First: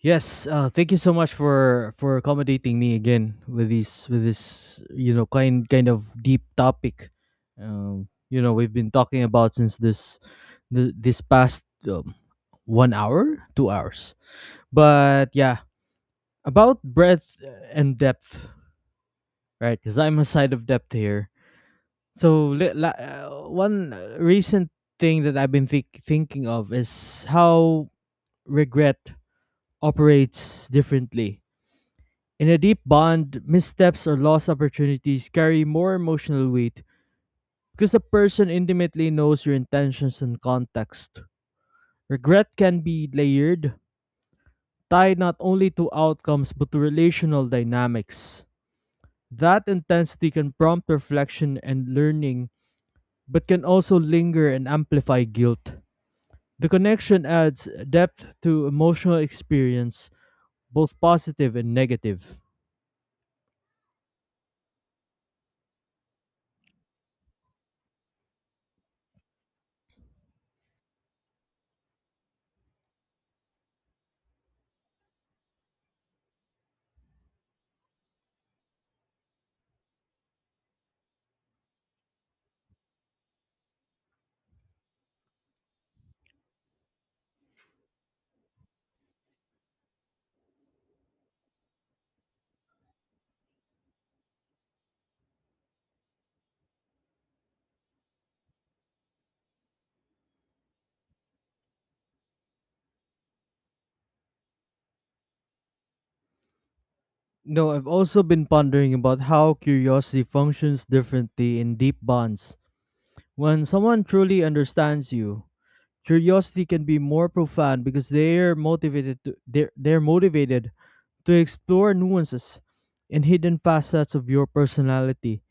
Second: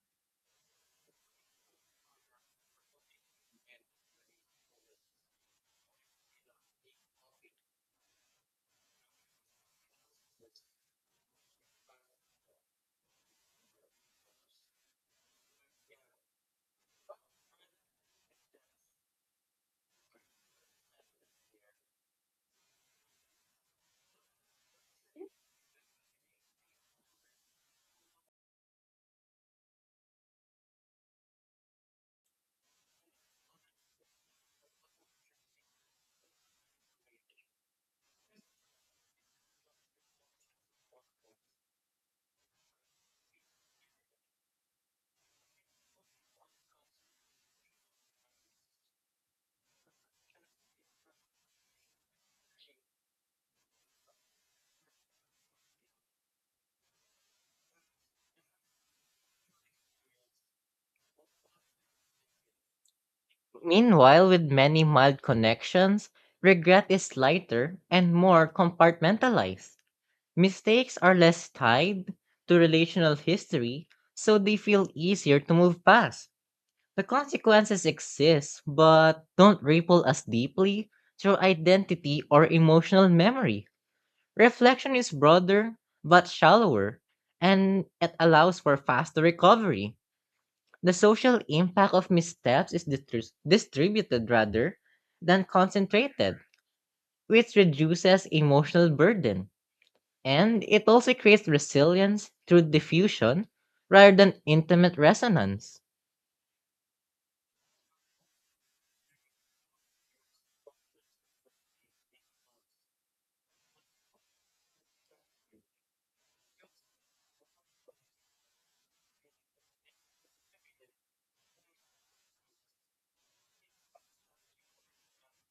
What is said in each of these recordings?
Yes, thank you so much for accommodating me again with this kind of deep topic. We've been talking about since this past 1 hour, 2 hours. But yeah, about breadth and depth, right? Because I'm a side of depth here. So one recent thing that I've been thinking of is how regret operates differently. In a deep bond, missteps or lost opportunities carry more emotional weight because the person intimately knows your intentions and context. Regret can be layered, tied not only to outcomes but to relational dynamics. That intensity can prompt reflection and learning, but can also linger and amplify guilt. The connection adds depth to emotional experience, both positive and negative. Meanwhile, with many mild connections, regret is lighter and more compartmentalized. Mistakes are less tied to relational history, so they feel easier to move past. The consequences exist but don't ripple as deeply through identity or emotional memory. Reflection is broader but shallower, and it allows for faster recovery. The social impact of missteps is distributed rather than concentrated, which reduces emotional burden. And it also creates resilience through diffusion rather than intimate resonance. No, I've also been pondering about how curiosity functions differently in deep bonds. When someone truly understands you, curiosity can be more profound because they're motivated to explore nuances and hidden facets of your personality.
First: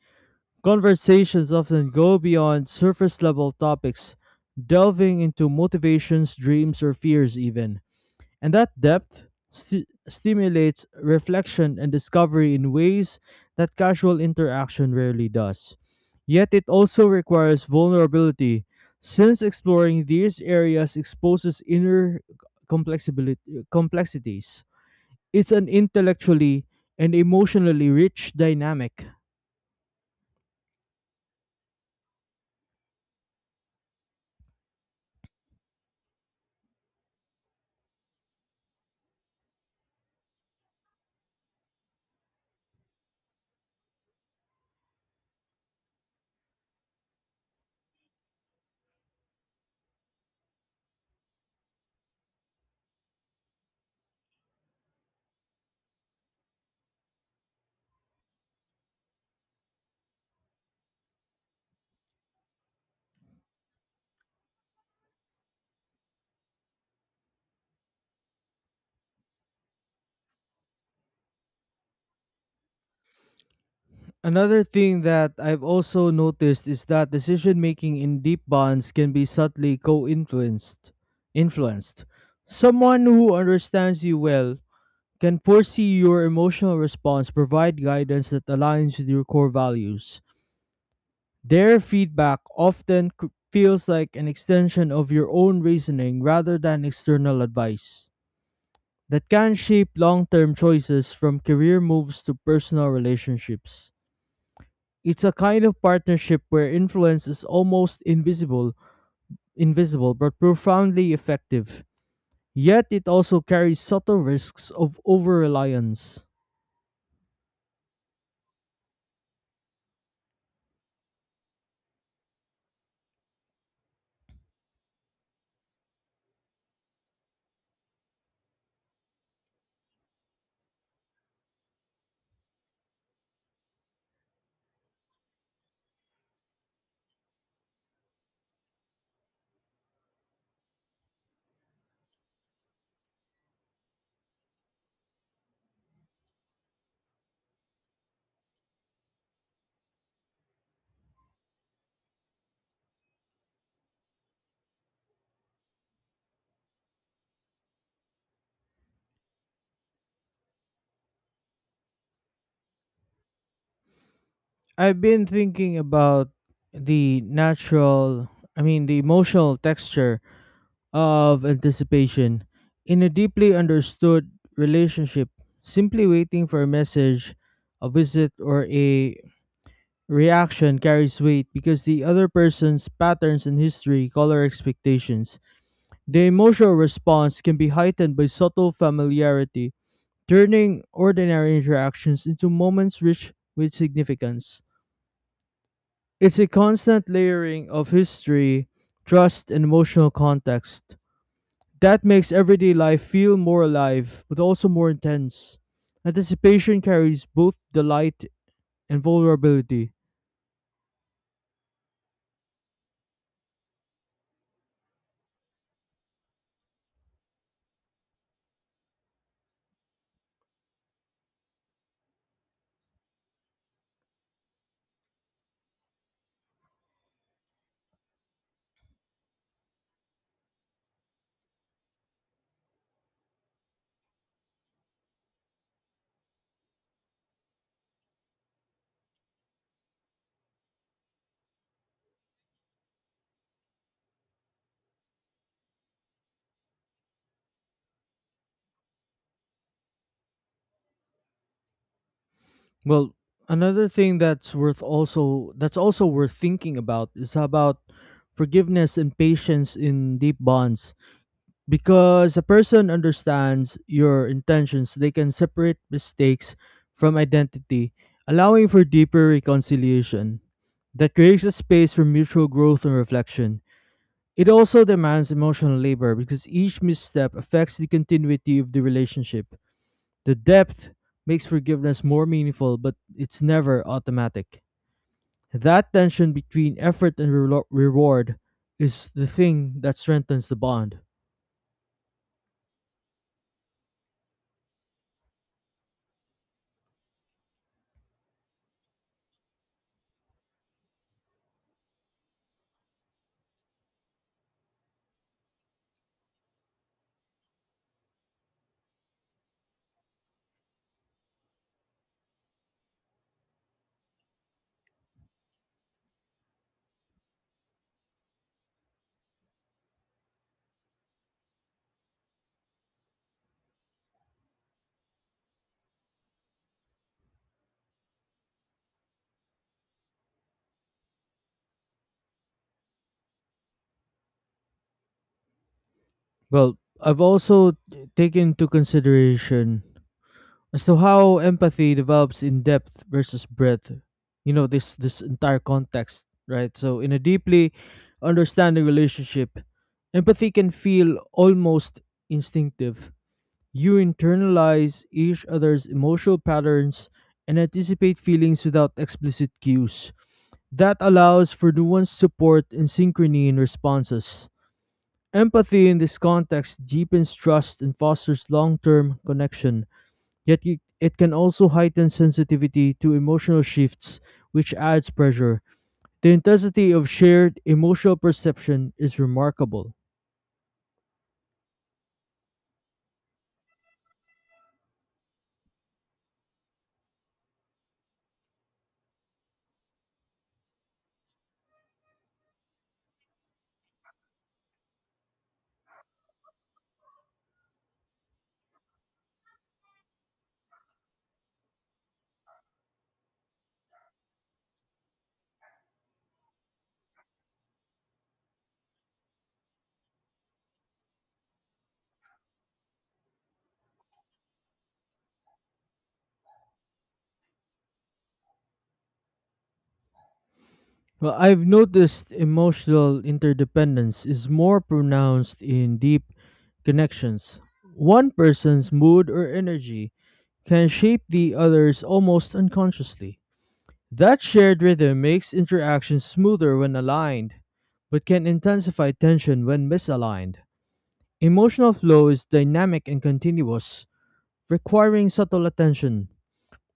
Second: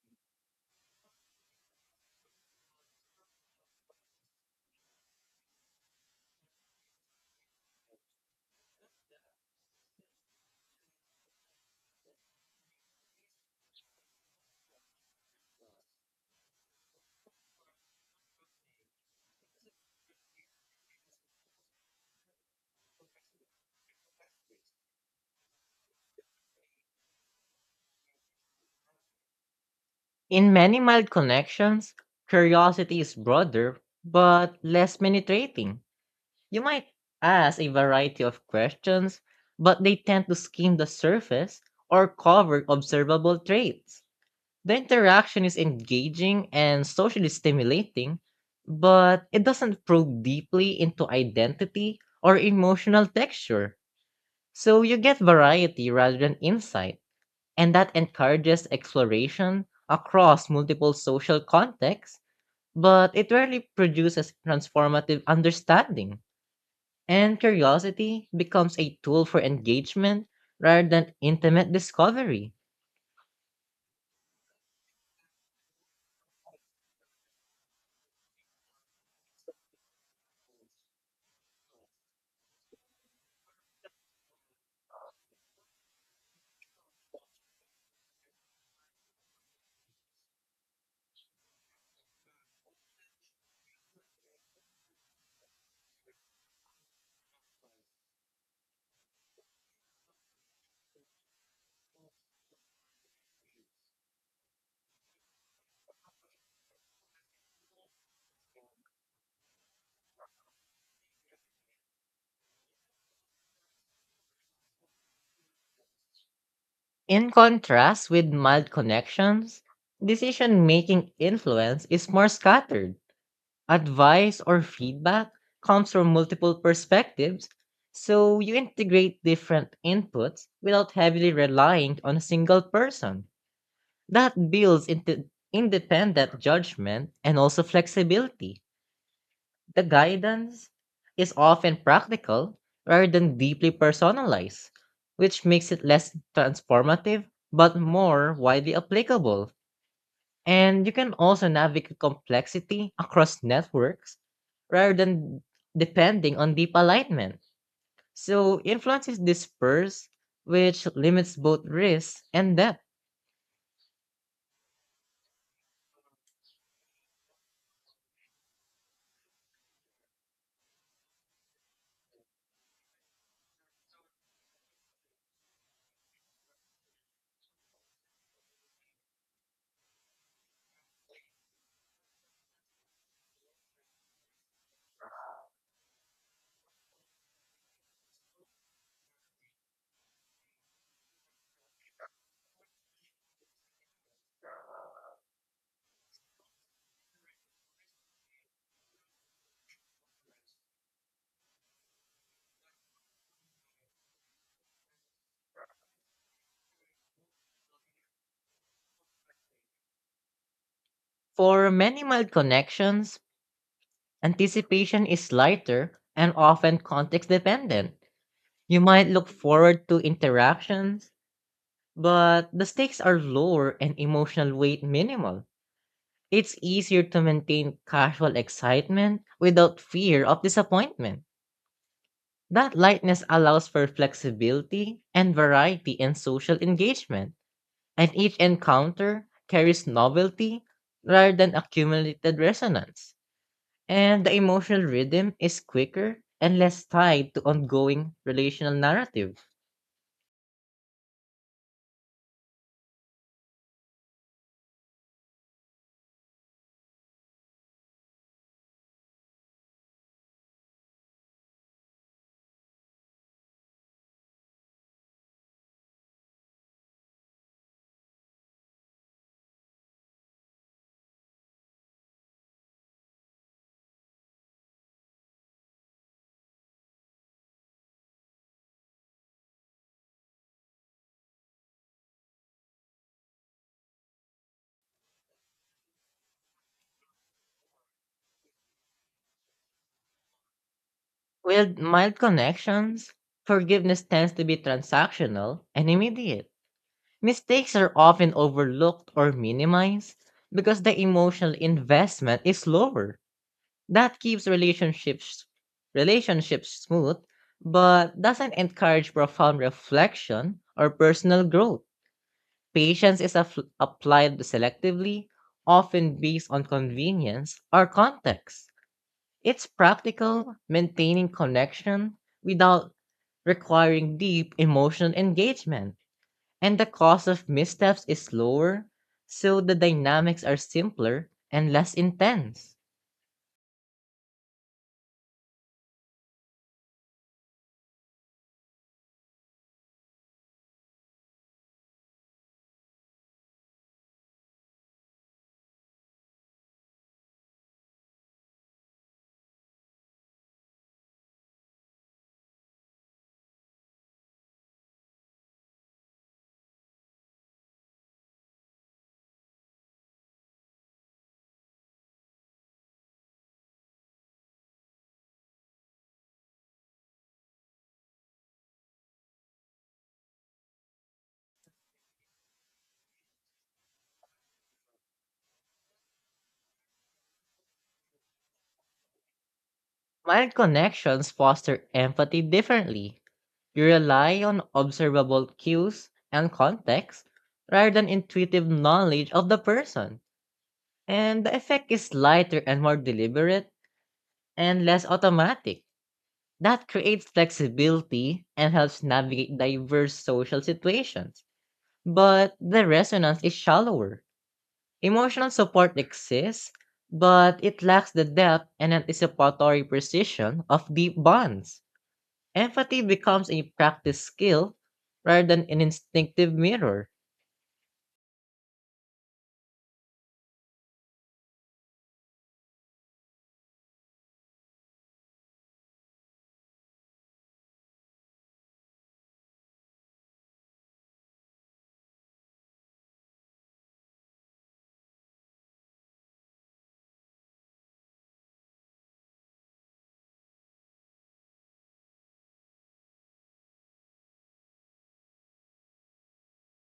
Conversations often go beyond surface level topics, delving into motivations, dreams, or fears, even. And that depth stimulates reflection and discovery in ways that casual interaction rarely does. Yet it also requires vulnerability, since exploring these areas exposes inner complexibility complexities. It's an intellectually and emotionally rich dynamic. In many mild connections, curiosity is broader but less penetrating. You might ask a variety of questions, but they tend to skim the surface or cover observable traits. The interaction is engaging and socially stimulating, but it doesn't probe deeply into identity or emotional texture. So you get variety rather than insight, and that encourages exploration across multiple social contexts, but it rarely produces transformative understanding. And curiosity becomes a tool for engagement rather than intimate discovery. Another thing that I've also noticed is that decision making in deep bonds can be subtly co-influenced. Influenced. Someone who understands you well can foresee your emotional response, provide guidance that aligns with your core values. Their feedback feels like an extension of your own reasoning rather than external advice. That can shape long term choices from career moves to personal relationships. It's a kind of partnership where influence is almost invisible but profoundly effective. Yet it also carries subtle risks of over reliance. In contrast with mild connections, decision making influence is more scattered. Advice or feedback comes from multiple perspectives, so you integrate different inputs without heavily relying on a single person. That builds into independent judgment and also flexibility. The guidance is often practical rather than deeply personalized, which makes it less transformative but more widely applicable. And you can also navigate complexity across networks rather than depending on deep alignment. So influence is dispersed, which limits both risk and depth. I've been thinking about the natural, I mean, the emotional texture of anticipation. In a deeply understood relationship, simply waiting for a message, a visit, or a reaction carries weight because the other person's patterns in history color expectations. The emotional response can be heightened by subtle familiarity, turning ordinary interactions into moments rich with significance. It's a constant layering of history, trust, and emotional context that makes everyday life feel more alive but also more intense. Anticipation carries both delight and vulnerability. For many mild connections, anticipation is lighter and often context dependent. You might look forward to interactions, but the stakes are lower and emotional weight minimal. It's easier to maintain casual excitement without fear of disappointment. That lightness allows for flexibility and variety in social engagement, and each encounter carries novelty rather than accumulated resonance. And the emotional rhythm is quicker and less tied to ongoing relational narrative. Well, another thing that's also worth thinking about is about forgiveness and patience in deep bonds. Because a person understands your intentions, they can separate mistakes from identity, allowing for deeper reconciliation. That creates a space for mutual growth and reflection. It also demands emotional labor because each misstep affects the continuity of the relationship. The depth makes forgiveness more meaningful, but it's never automatic. That tension between effort and reward is the thing that strengthens the bond. With mild connections, forgiveness tends to be transactional and immediate. Mistakes are often overlooked or minimized because the emotional investment is lower. That keeps relationships smooth but doesn't encourage profound reflection or personal growth. Patience is applied selectively, often based on convenience or context. It's practical maintaining connection without requiring deep emotional engagement. And the cost of missteps is lower, so the dynamics are simpler and less intense. Well, I've also taken into consideration as to how empathy develops in depth versus breadth. This entire context, right? So in a deeply understanding relationship, empathy can feel almost instinctive. You internalize each other's emotional patterns and anticipate feelings without explicit cues. That allows for nuanced support and synchrony in responses. Empathy in this context deepens trust and fosters long term connection, yet it can also heighten sensitivity to emotional shifts, which adds pressure. The intensity of shared emotional perception is remarkable. Mild connections foster empathy differently. You rely on observable cues and context rather than intuitive knowledge of the person. And the effect is lighter and more deliberate and less automatic. That creates flexibility and helps navigate diverse social situations. But the resonance is shallower. Emotional support exists, but it lacks the depth and anticipatory precision of deep bonds. Empathy becomes a practice skill rather than an instinctive mirror. Well, I've noticed emotional interdependence is more pronounced in deep connections. One person's mood or energy can shape the other's almost unconsciously. That shared rhythm makes interactions smoother when aligned, but can intensify tension when misaligned. Emotional flow is dynamic and continuous, requiring subtle attention.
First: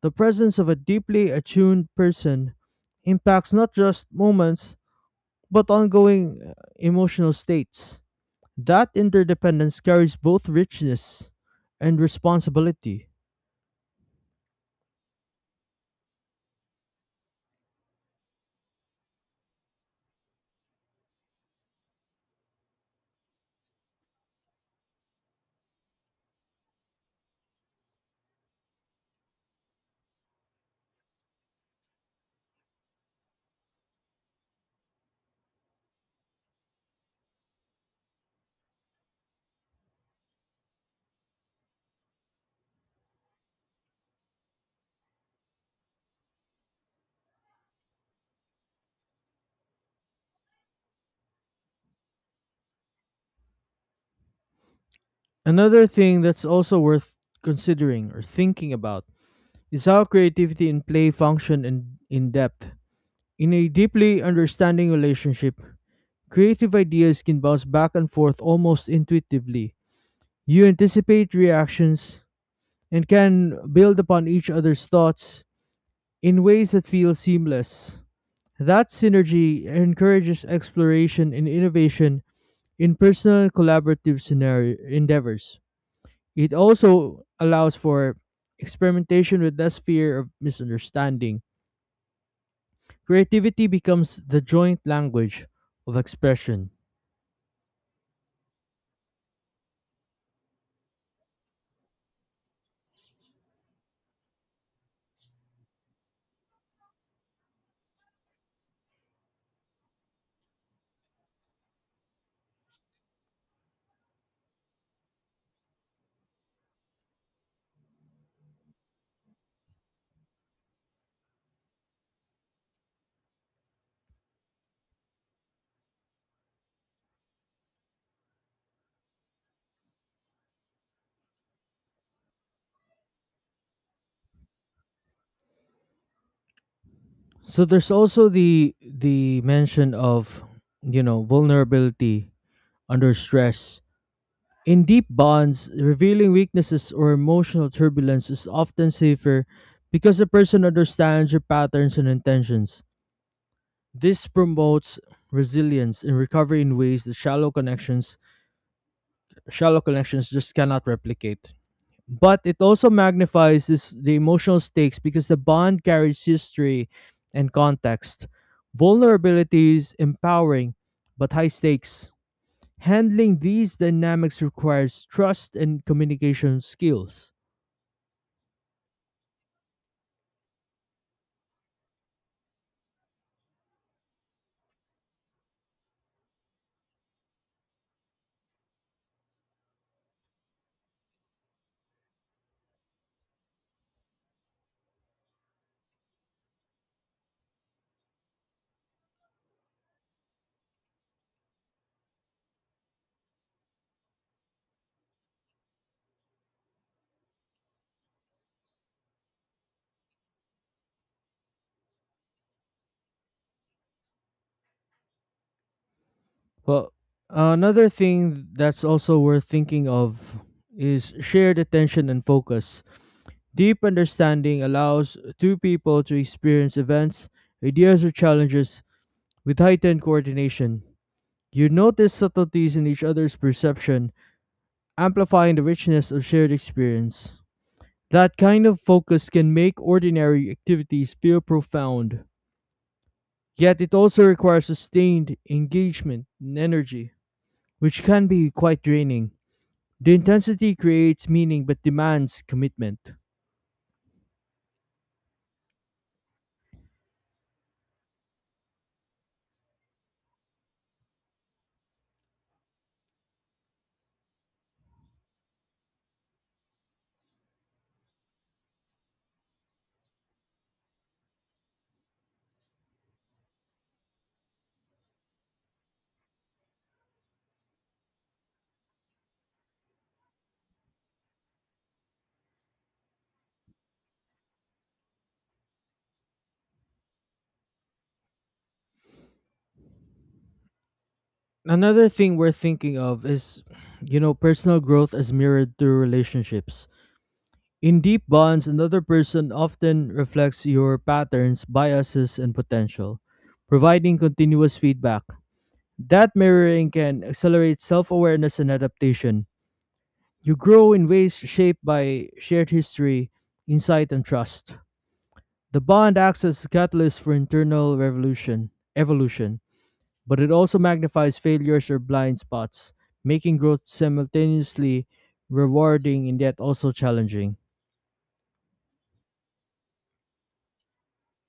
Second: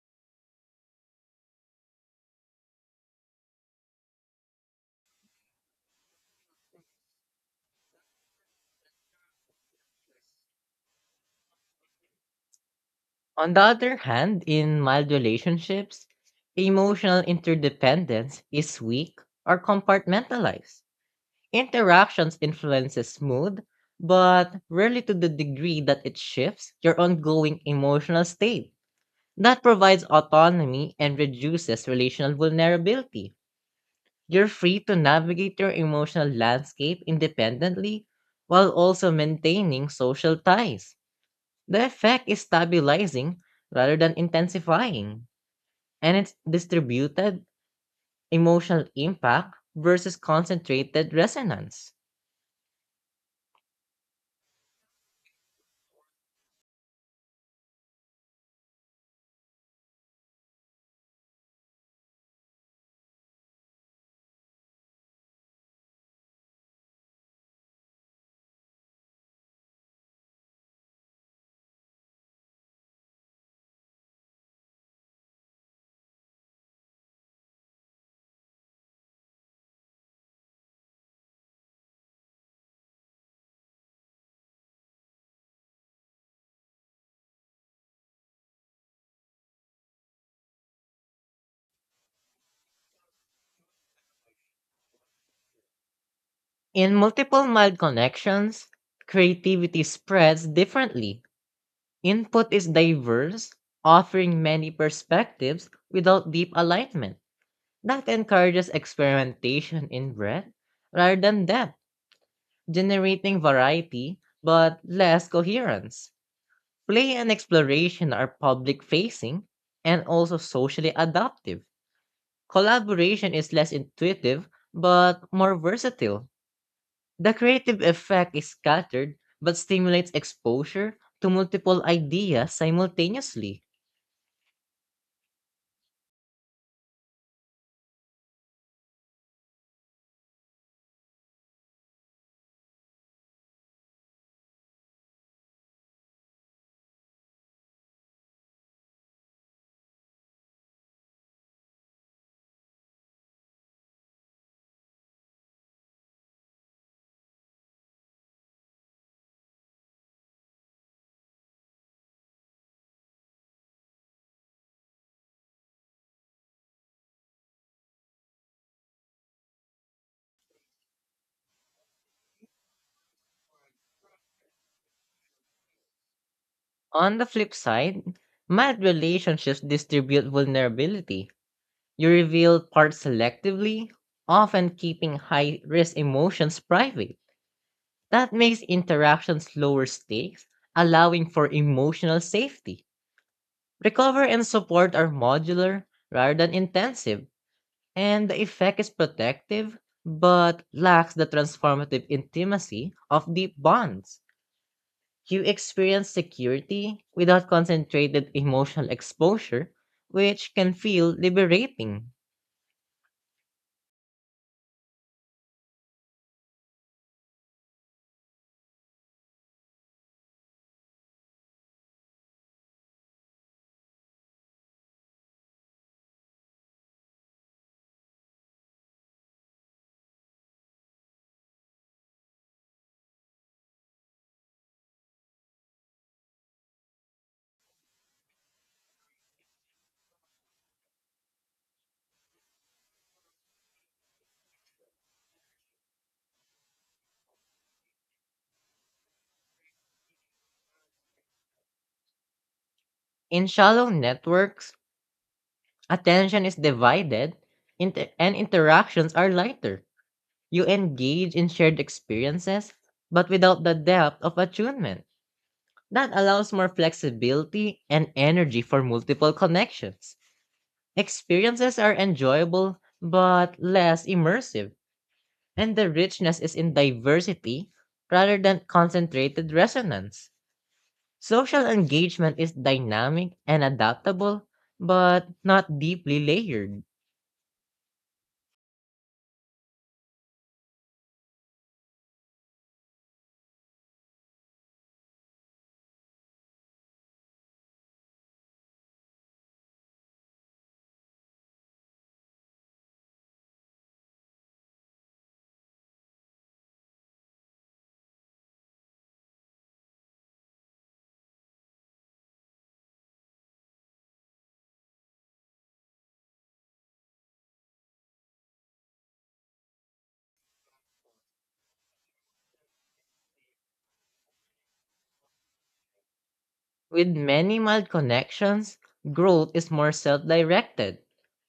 The presence of a deeply attuned person impacts not just moments but ongoing emotional states. That interdependence carries both richness and responsibility. On the other hand, in mild relationships, emotional interdependence is weak or compartmentalized. Interactions influences mood, but rarely to the degree that it shifts your ongoing emotional state. That provides autonomy and reduces relational vulnerability. You're free to navigate your emotional landscape independently while also maintaining social ties. The effect is stabilizing rather than intensifying, and it's distributed emotional impact versus concentrated resonance. Another thing that's also worth considering or thinking about is how creativity and play function in depth. In a deeply understanding relationship, creative ideas can bounce back and forth almost intuitively. You anticipate reactions and can build upon each other's thoughts in ways that feel seamless. That synergy encourages exploration and innovation in personal and collaborative scenario endeavors. It also allows for experimentation with less fear of misunderstanding. Creativity becomes the joint language of expression. In multiple mild connections, creativity spreads differently. Input is diverse, offering many perspectives without deep alignment. That encourages experimentation in breadth rather than depth, generating variety but less coherence. Play and exploration are public facing and also socially adaptive. Collaboration is less intuitive but more versatile. The creative effect is scattered but stimulates exposure to multiple ideas simultaneously. So there's also the mention of vulnerability under stress. In deep bonds, revealing weaknesses or emotional turbulence is often safer because the person understands your patterns and intentions. This promotes resilience and recovery in ways that shallow connections just cannot replicate. But it also magnifies the emotional stakes because the bond carries history and context. Vulnerabilities empowering but high stakes. Handling these dynamics requires trust and communication On the skills. flip side, mild relationships distribute vulnerability. You reveal parts selectively, often keeping high risk emotions private. That makes interactions lower stakes, allowing for emotional safety. Recover and support are modular rather than intensive, and the effect is protective but lacks the transformative intimacy of deep bonds. You experience security without concentrated emotional exposure, which can feel liberating. Well, another thing that's also worth thinking of is shared attention and focus. Deep understanding allows two people to experience events, ideas, or challenges with heightened coordination. You notice subtleties in each other's perception, amplifying the richness of shared experience. That kind of focus can make ordinary activities feel profound. Yet it also requires sustained engagement and energy, which can be quite draining. The intensity creates meaning but demands commitment. In shallow networks, attention is divided and interactions are lighter. You engage in shared experiences, but without the depth of attunement. That allows more flexibility and energy for multiple connections. Experiences are enjoyable, but less immersive. And the richness is in diversity rather than concentrated resonance. Social engagement is dynamic and adaptable, but not deeply layered. Another thing worth thinking of is, personal growth as mirrored through relationships. In deep bonds, another person often reflects your patterns, biases, and potential, providing continuous feedback. That mirroring can accelerate self awareness and adaptation. You grow in ways shaped by shared history, insight, and trust. The bond acts as a catalyst for internal evolution, but it also magnifies failures or blind spots, making growth simultaneously rewarding and yet also With challenging. many mild connections, growth is more self directed.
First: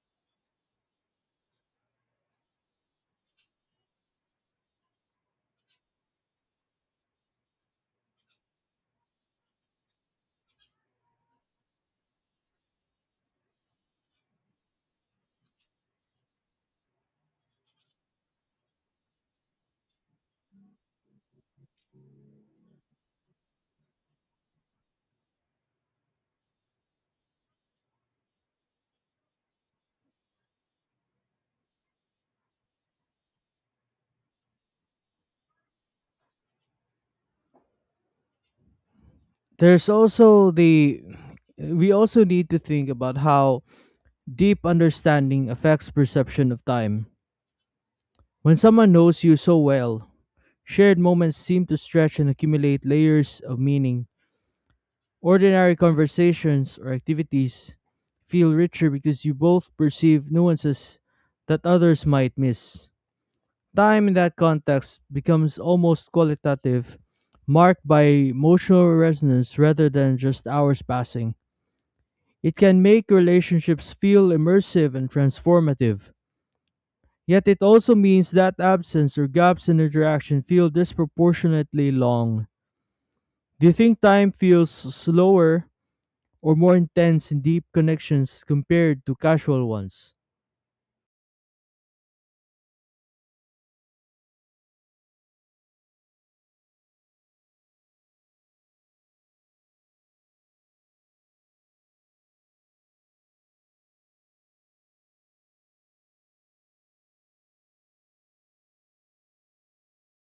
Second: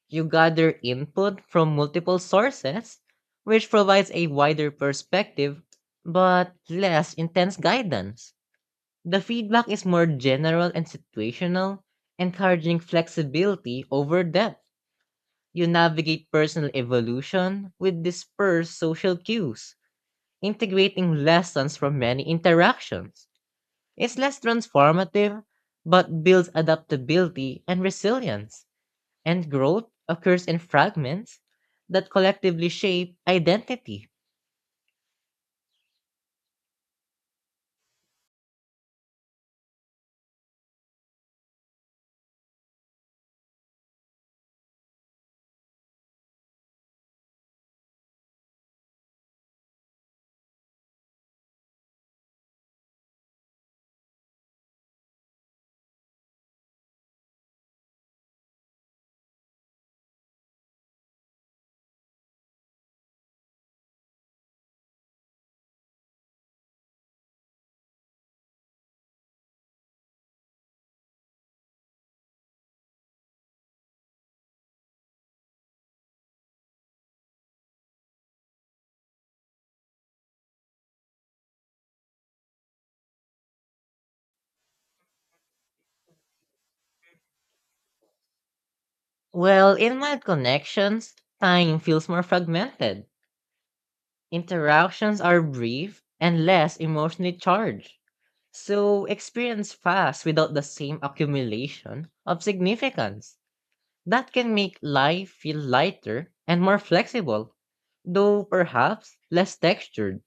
You gather input from multiple sources, which provides a wider perspective but less intense guidance. The feedback is more general and situational, encouraging flexibility over depth. You navigate personal evolution with dispersed social cues, integrating lessons from many interactions. It's less transformative, but builds adaptability and resilience, and growth occurs in fragments that collectively shape identity. There's also the we also need to think about how deep understanding affects perception of time. When someone knows you so well, shared moments seem to stretch and accumulate layers of meaning. Ordinary conversations or activities feel richer because you both perceive nuances that others might miss. Time in that context becomes almost qualitative, marked by emotional resonance rather than just hours passing. It can make relationships feel immersive and transformative. Yet it also means that absence or gaps in interaction feel disproportionately long. Do you think time feels slower or more intense and deep connections compared to casual Well, in ones? mild connections, time feels more fragmented. Interactions are brief and less emotionally charged. So experience fast without the same accumulation of significance. That can make life feel lighter and more flexible, though perhaps less textured.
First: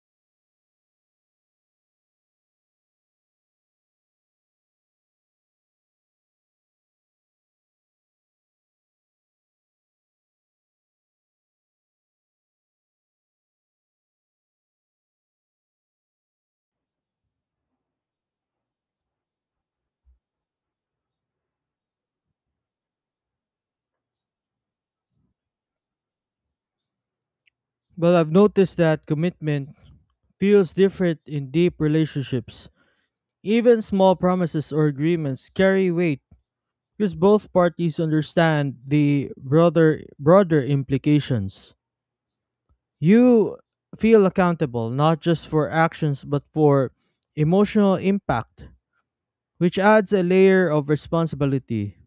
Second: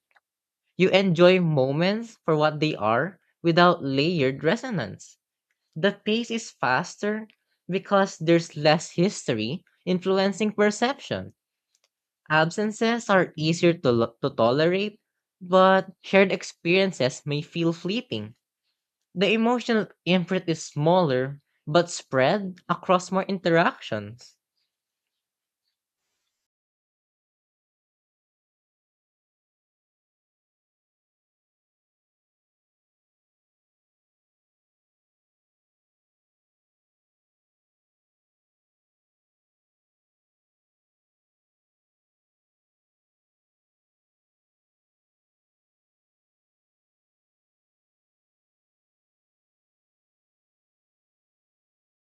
You enjoy moments for what they are without layered resonance. The pace is faster because there's less history influencing perception. Absences are easier to tolerate, but shared experiences may feel fleeting. The emotional imprint is smaller, but spread across more interactions. But I've noticed that commitment feels different in deep relationships. Even small promises or agreements carry weight because both parties understand the broader implications. You feel accountable not just for actions but for emotional impact, which adds a layer of responsibility.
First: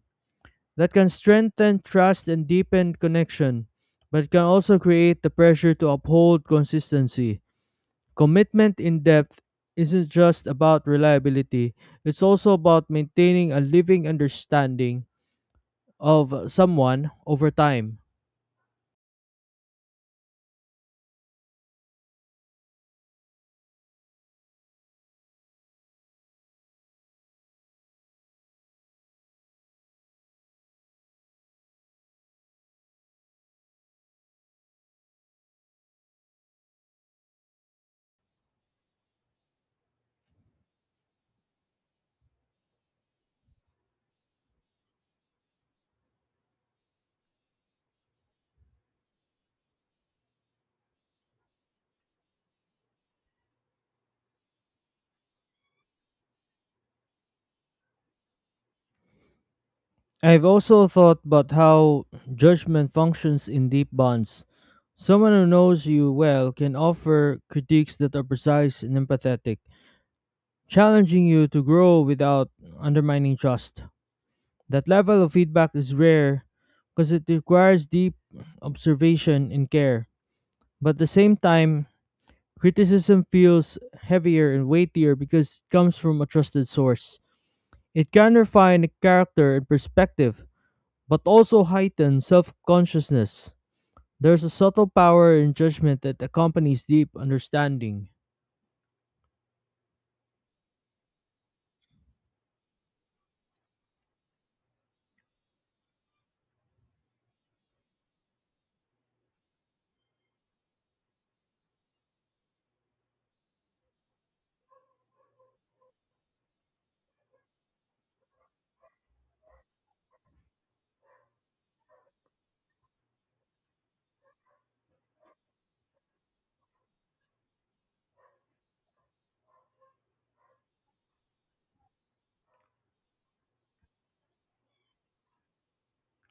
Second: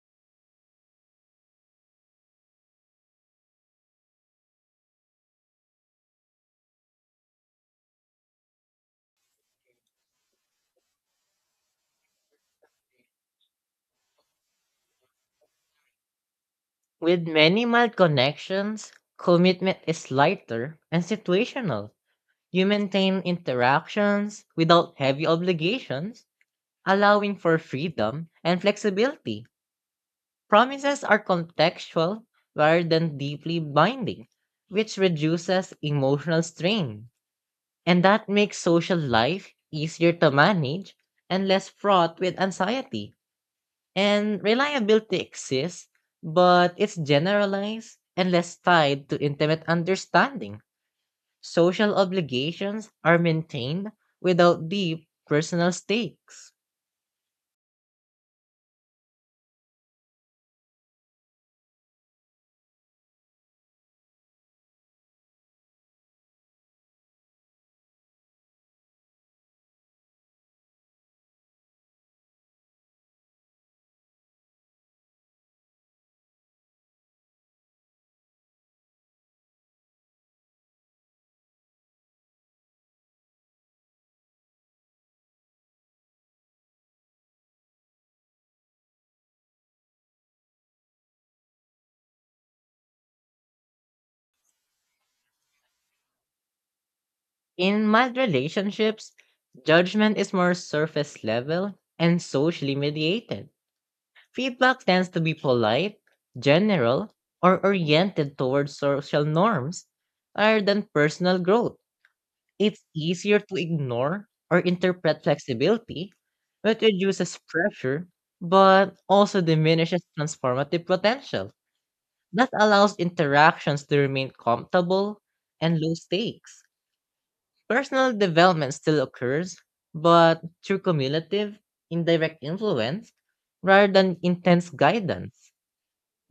That can strengthen trust and deepen connection, but can also create the pressure to uphold consistency. Commitment in depth isn't just about reliability, it's also about maintaining a living understanding of someone With over many mild time. connections, commitment is lighter and situational. You maintain interactions without heavy obligations, allowing for freedom and flexibility. Promises are contextual rather than deeply binding, which reduces emotional strain. And that makes social life easier to manage and less fraught with anxiety. And reliability exists, but it's generalized and less tied to intimate understanding. Social obligations are maintained without deep personal stakes. I've also thought about how judgment functions in deep bonds. Someone who knows you well can offer critiques that are precise and empathetic, challenging you to grow without undermining trust. That level of feedback is rare because it requires deep observation and care. But at the same time, criticism feels heavier and weightier because it comes from a trusted source. It can refine character and perspective, but also heighten self consciousness. There's a subtle power in judgment that accompanies deep In understanding. mild relationships, judgment is more surface level and socially mediated. Feedback tends to be polite, general, or oriented towards social norms rather than personal growth. It's easier to ignore or interpret flexibility, which reduces pressure but also diminishes transformative potential. That allows interactions to remain comfortable and low stakes. Personal development still occurs, but through cumulative, indirect influence rather than intense guidance.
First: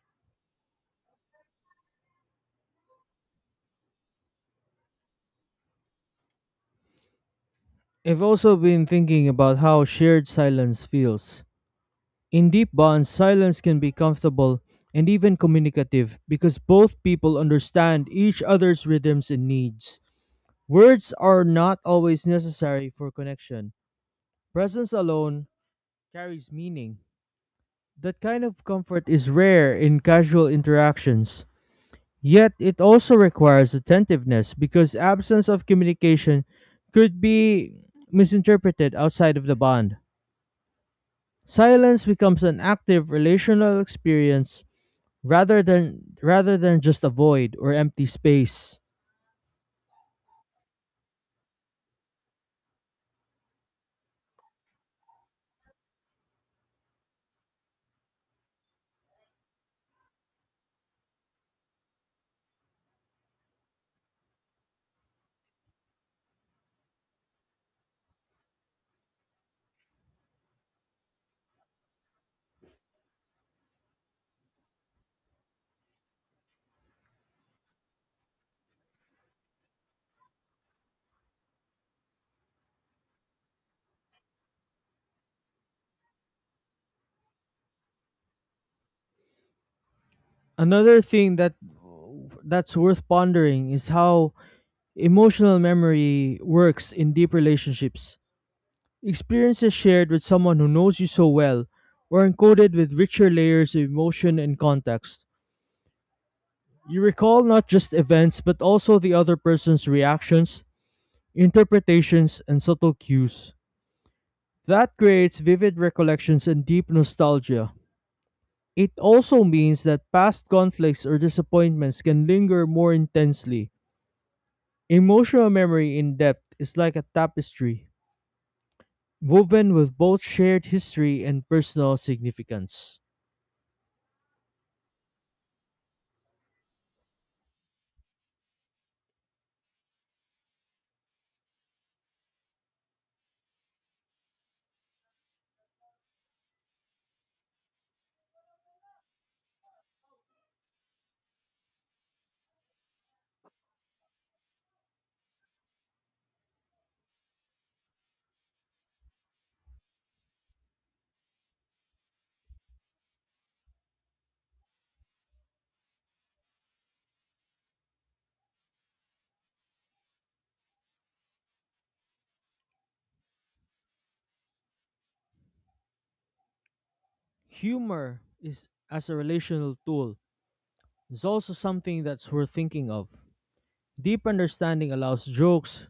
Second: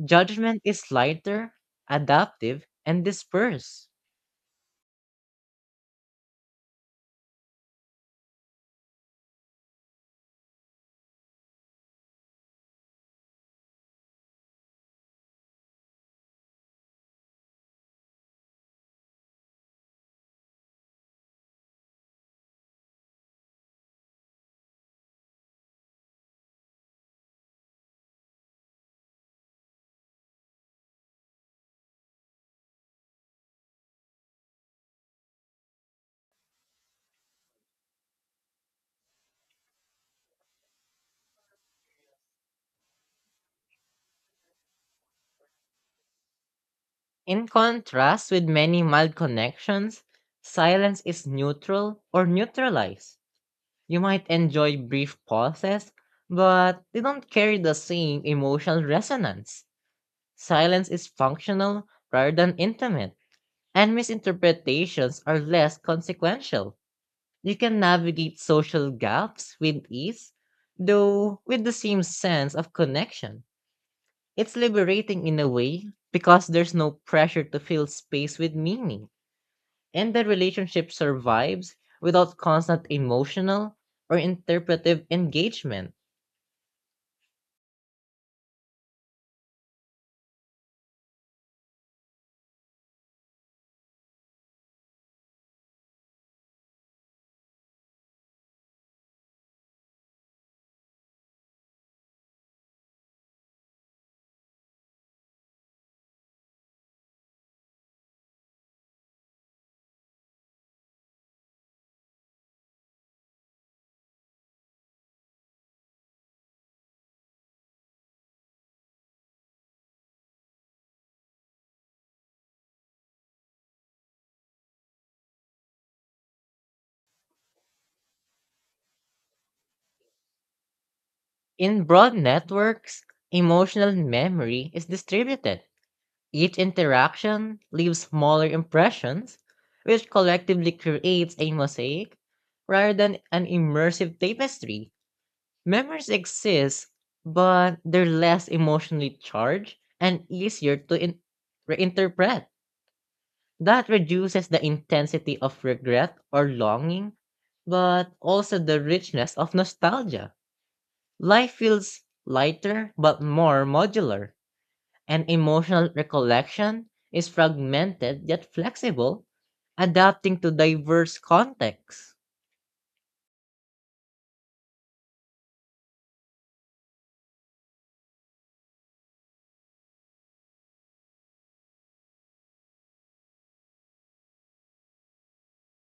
Judgment is lighter, adaptive, and dispersed. I've also been thinking about how shared silence feels. In deep bonds, silence can be comfortable and even communicative because both people understand each other's rhythms and needs. Words are not always necessary for connection. Presence alone carries meaning. That kind of comfort is rare in casual interactions. Yet it also requires attentiveness because absence of communication could be misinterpreted outside of the bond. Silence becomes an active relational experience rather than just a In void or empty contrast with many space. mild connections, silence is neutral or neutralized. You might enjoy brief pauses, but they don't carry the same emotional resonance. Silence is functional rather than intimate, and misinterpretations are less consequential. You can navigate social gaps with ease, though with the same sense of connection. It's liberating in a way because there's no pressure to fill space with meaning, and the relationship survives without constant emotional or interpretive engagement. Another thing that's worth pondering is how emotional memory works in deep relationships. Experiences shared with someone who knows you so well are encoded with richer layers of emotion and context. You recall not just events but also the other person's reactions, interpretations, and subtle cues. That creates vivid recollections and deep nostalgia. It also means that past conflicts or disappointments can linger more intensely. Emotional memory in depth is like a tapestry, woven with both shared history and In personal broad significance. networks, emotional memory is distributed. Each interaction leaves smaller impressions, which collectively creates a mosaic rather than an immersive tapestry. Memories exist, but they're less emotionally charged and easier to reinterpret. That reduces the intensity of regret or longing, but also the richness of nostalgia. Life feels lighter but more modular, and emotional recollection is fragmented yet flexible, adapting to diverse contexts. Humor is as a relational tool is also something that's worth thinking of. Deep understanding allows jokes,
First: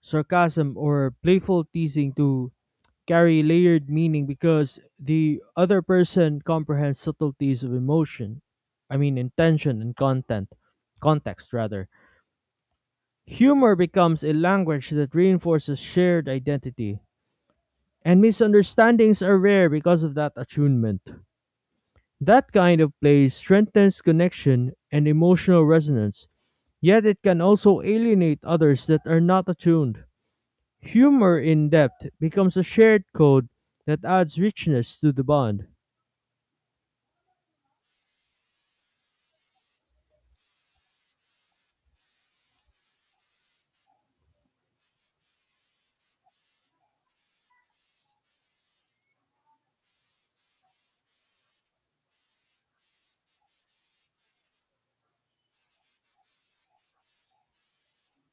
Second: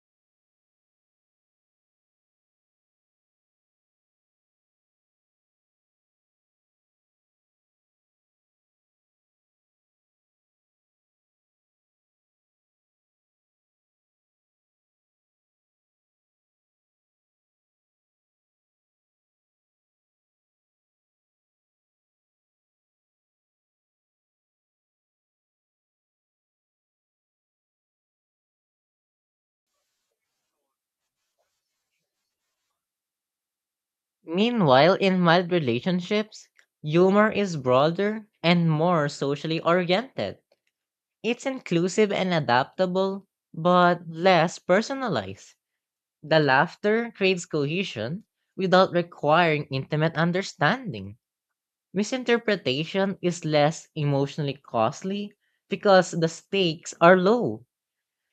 sarcasm, or playful teasing to carry layered meaning because the other person comprehends subtleties of emotion. Intention and context rather. Humor becomes a language that reinforces shared identity, and misunderstandings are rare because of that attunement. That kind of play strengthens connection and emotional resonance, yet it can also alienate others that are not attuned. Humor in depth becomes a shared code that adds Meanwhile, richness to in the mild bond. relationships, humor is broader and more socially oriented. It's inclusive and adaptable, but less personalized. The laughter creates cohesion without requiring intimate understanding. Misinterpretation is less emotionally costly because the stakes are low.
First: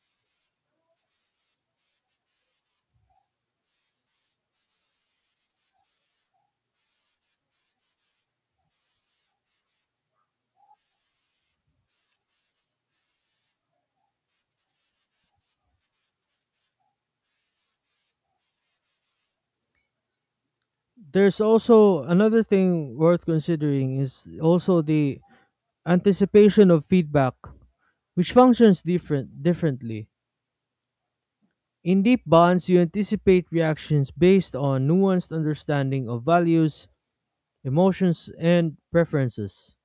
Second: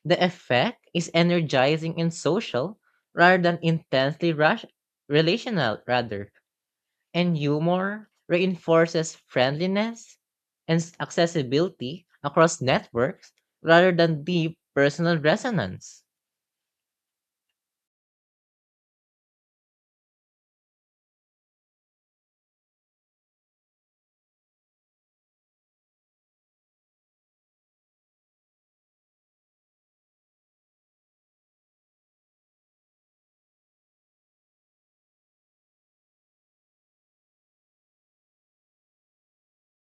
The effect is energizing and social rather than intensely relational rather, and humor reinforces friendliness and accessibility across networks rather than deep personal resonance. There's also another thing worth considering is also the anticipation of feedback, which functions differently. In deep bonds, you anticipate reactions based on nuanced understanding of values, emotions, and preferences.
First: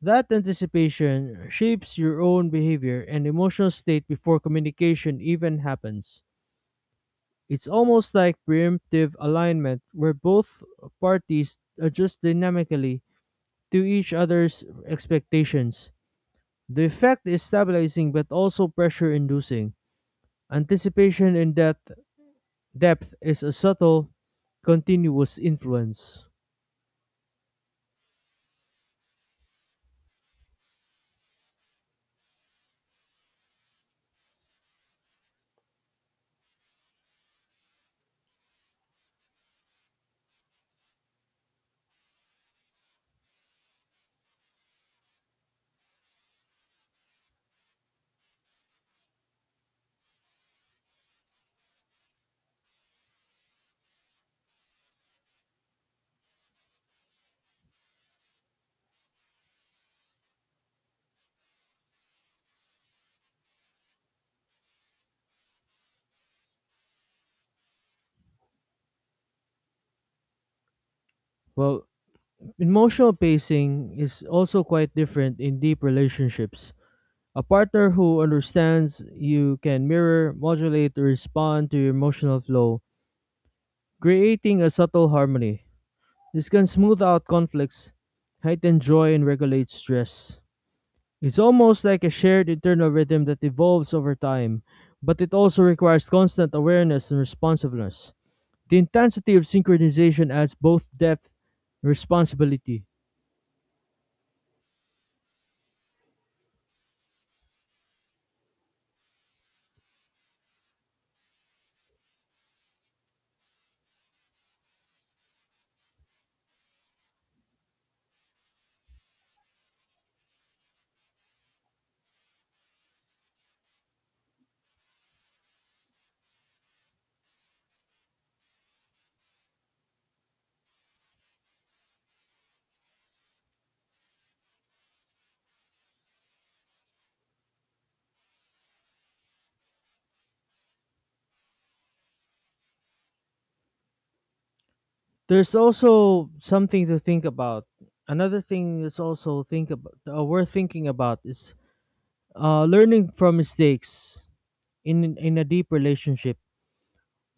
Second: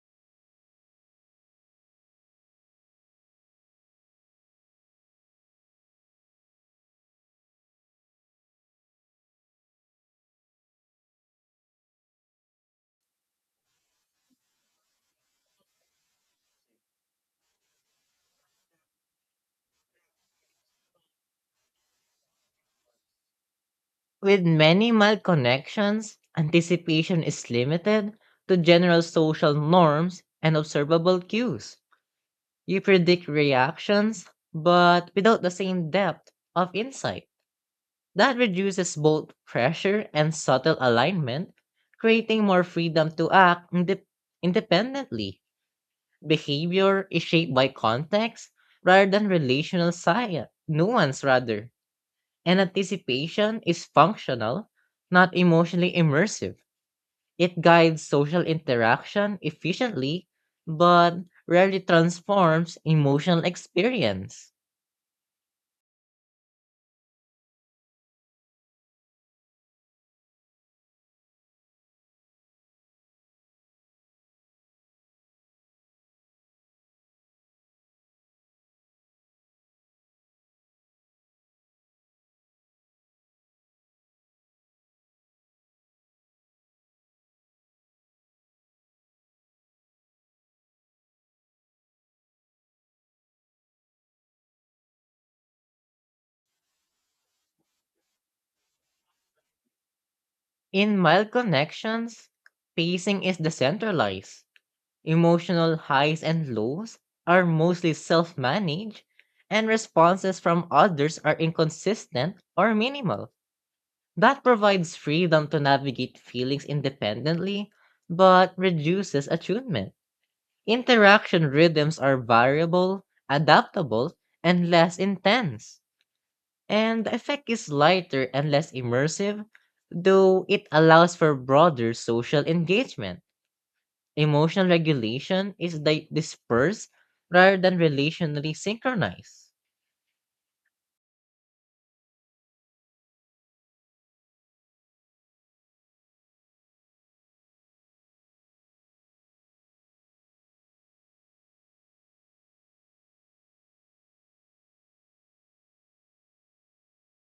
That anticipation shapes your own behavior and emotional state before communication even happens. It's almost like preemptive alignment, where both parties adjust dynamically to each other's expectations. The effect is stabilizing but also pressure inducing. Anticipation in depth is a subtle, With many mild continuous connections, influence. anticipation is limited to general social norms and observable cues. You predict reactions, but without the same depth of insight. That reduces both pressure and subtle alignment, creating more freedom to act independently. Behavior is shaped by context rather than relational science, nuance rather. And anticipation is functional, not emotionally immersive. It guides social interaction efficiently, but rarely transforms emotional experience. Well, emotional pacing is also quite different in deep relationships. A partner who understands you can mirror, modulate, or respond to your emotional flow, creating a subtle harmony. This can smooth out conflicts, heighten joy, and regulate stress. It's almost like a shared internal rhythm that evolves over time, but it also requires constant awareness and responsiveness. The intensity of synchronization adds both In depth mild and connections, responsibility. pacing is decentralized. Emotional highs and lows are mostly self managed, and responses from others are inconsistent or minimal. That provides freedom to navigate feelings independently, but reduces attunement. Interaction rhythms are variable, adaptable, and less intense. And the effect is lighter and less immersive, though it allows for broader social engagement. Emotional regulation is dispersed rather than relationally synchronized. There's also something to think about. Another thing that's also think about worth thinking about is learning from mistakes in a deep relationship.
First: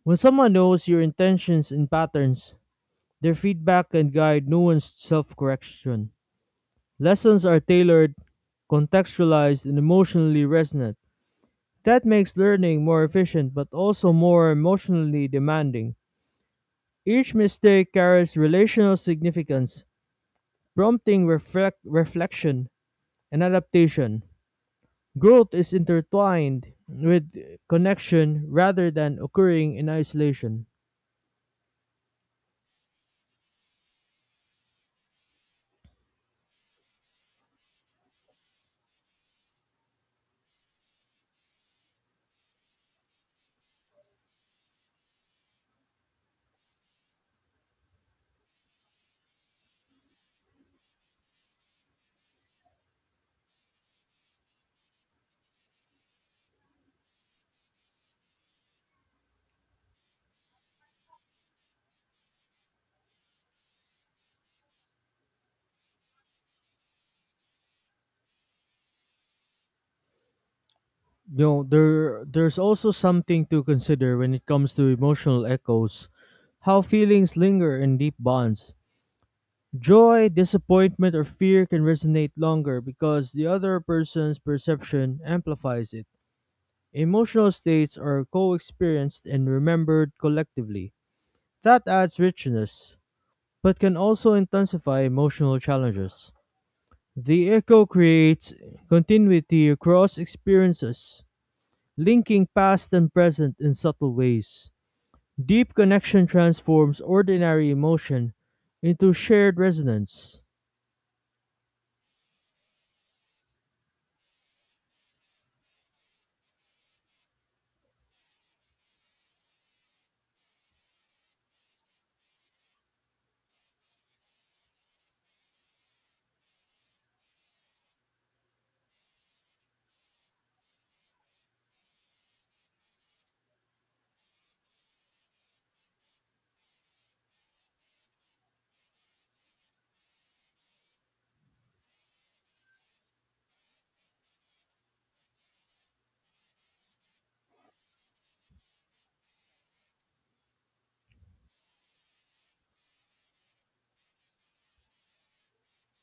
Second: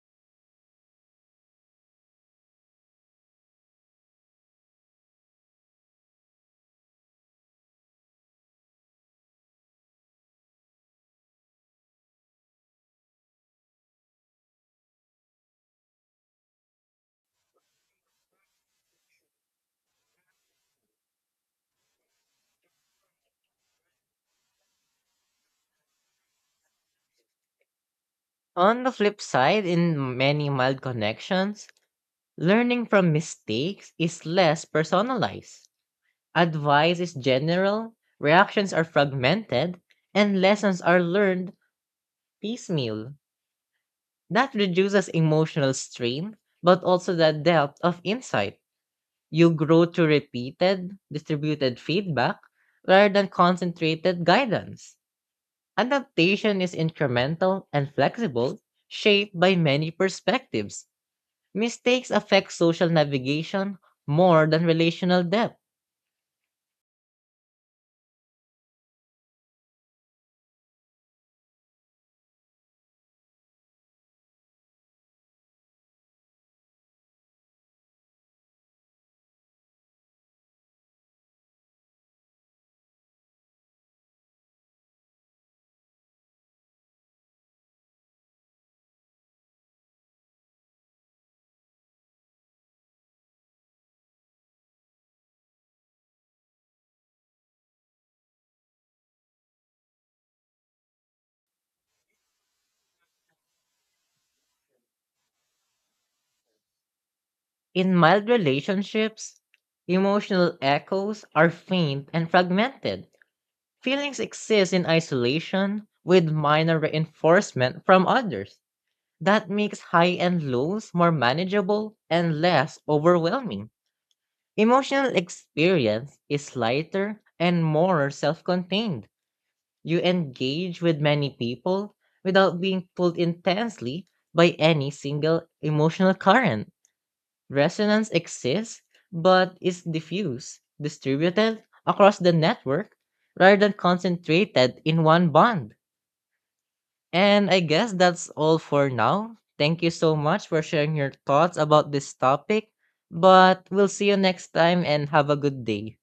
When someone knows your intentions and patterns, their feedback can guide nuanced self-correction. Lessons are tailored, contextualized, and emotionally resonant. That makes learning more efficient but also more emotionally demanding. Each mistake carries relational significance, prompting reflection and adaptation. Growth is intertwined with connection On rather the than flip side, occurring in in many isolation. mild connections, learning from mistakes is less personalized. Advice is general, reactions are fragmented, and lessons are learned piecemeal. That reduces emotional strain, but also the depth of insight. You grow through repeated, distributed feedback rather than concentrated guidance. Adaptation is incremental and flexible, shaped by many perspectives. Mistakes affect social navigation more than relational depth. You know, there's also something to consider when it comes to emotional echoes, how feelings linger in deep bonds. Joy, disappointment, or fear can resonate longer because the other person's perception amplifies it. Emotional states are co experienced and remembered collectively. That adds richness, but can also intensify emotional challenges. The echo creates continuity across experiences, linking past and present in subtle ways. Deep connection transforms ordinary In mild emotion into relationships, shared resonance. emotional echoes are faint and fragmented. Feelings exist in isolation with minor reinforcement from others. That makes high and lows more manageable and less overwhelming. Emotional experience is lighter and more self contained. You engage with many people without being pulled intensely by any single emotional current. Resonance exists, but is diffuse, distributed across the network rather than concentrated in one bond. And I guess that's all for now. Thank you so much for sharing your thoughts about this topic. But we'll see you next time and have a good day.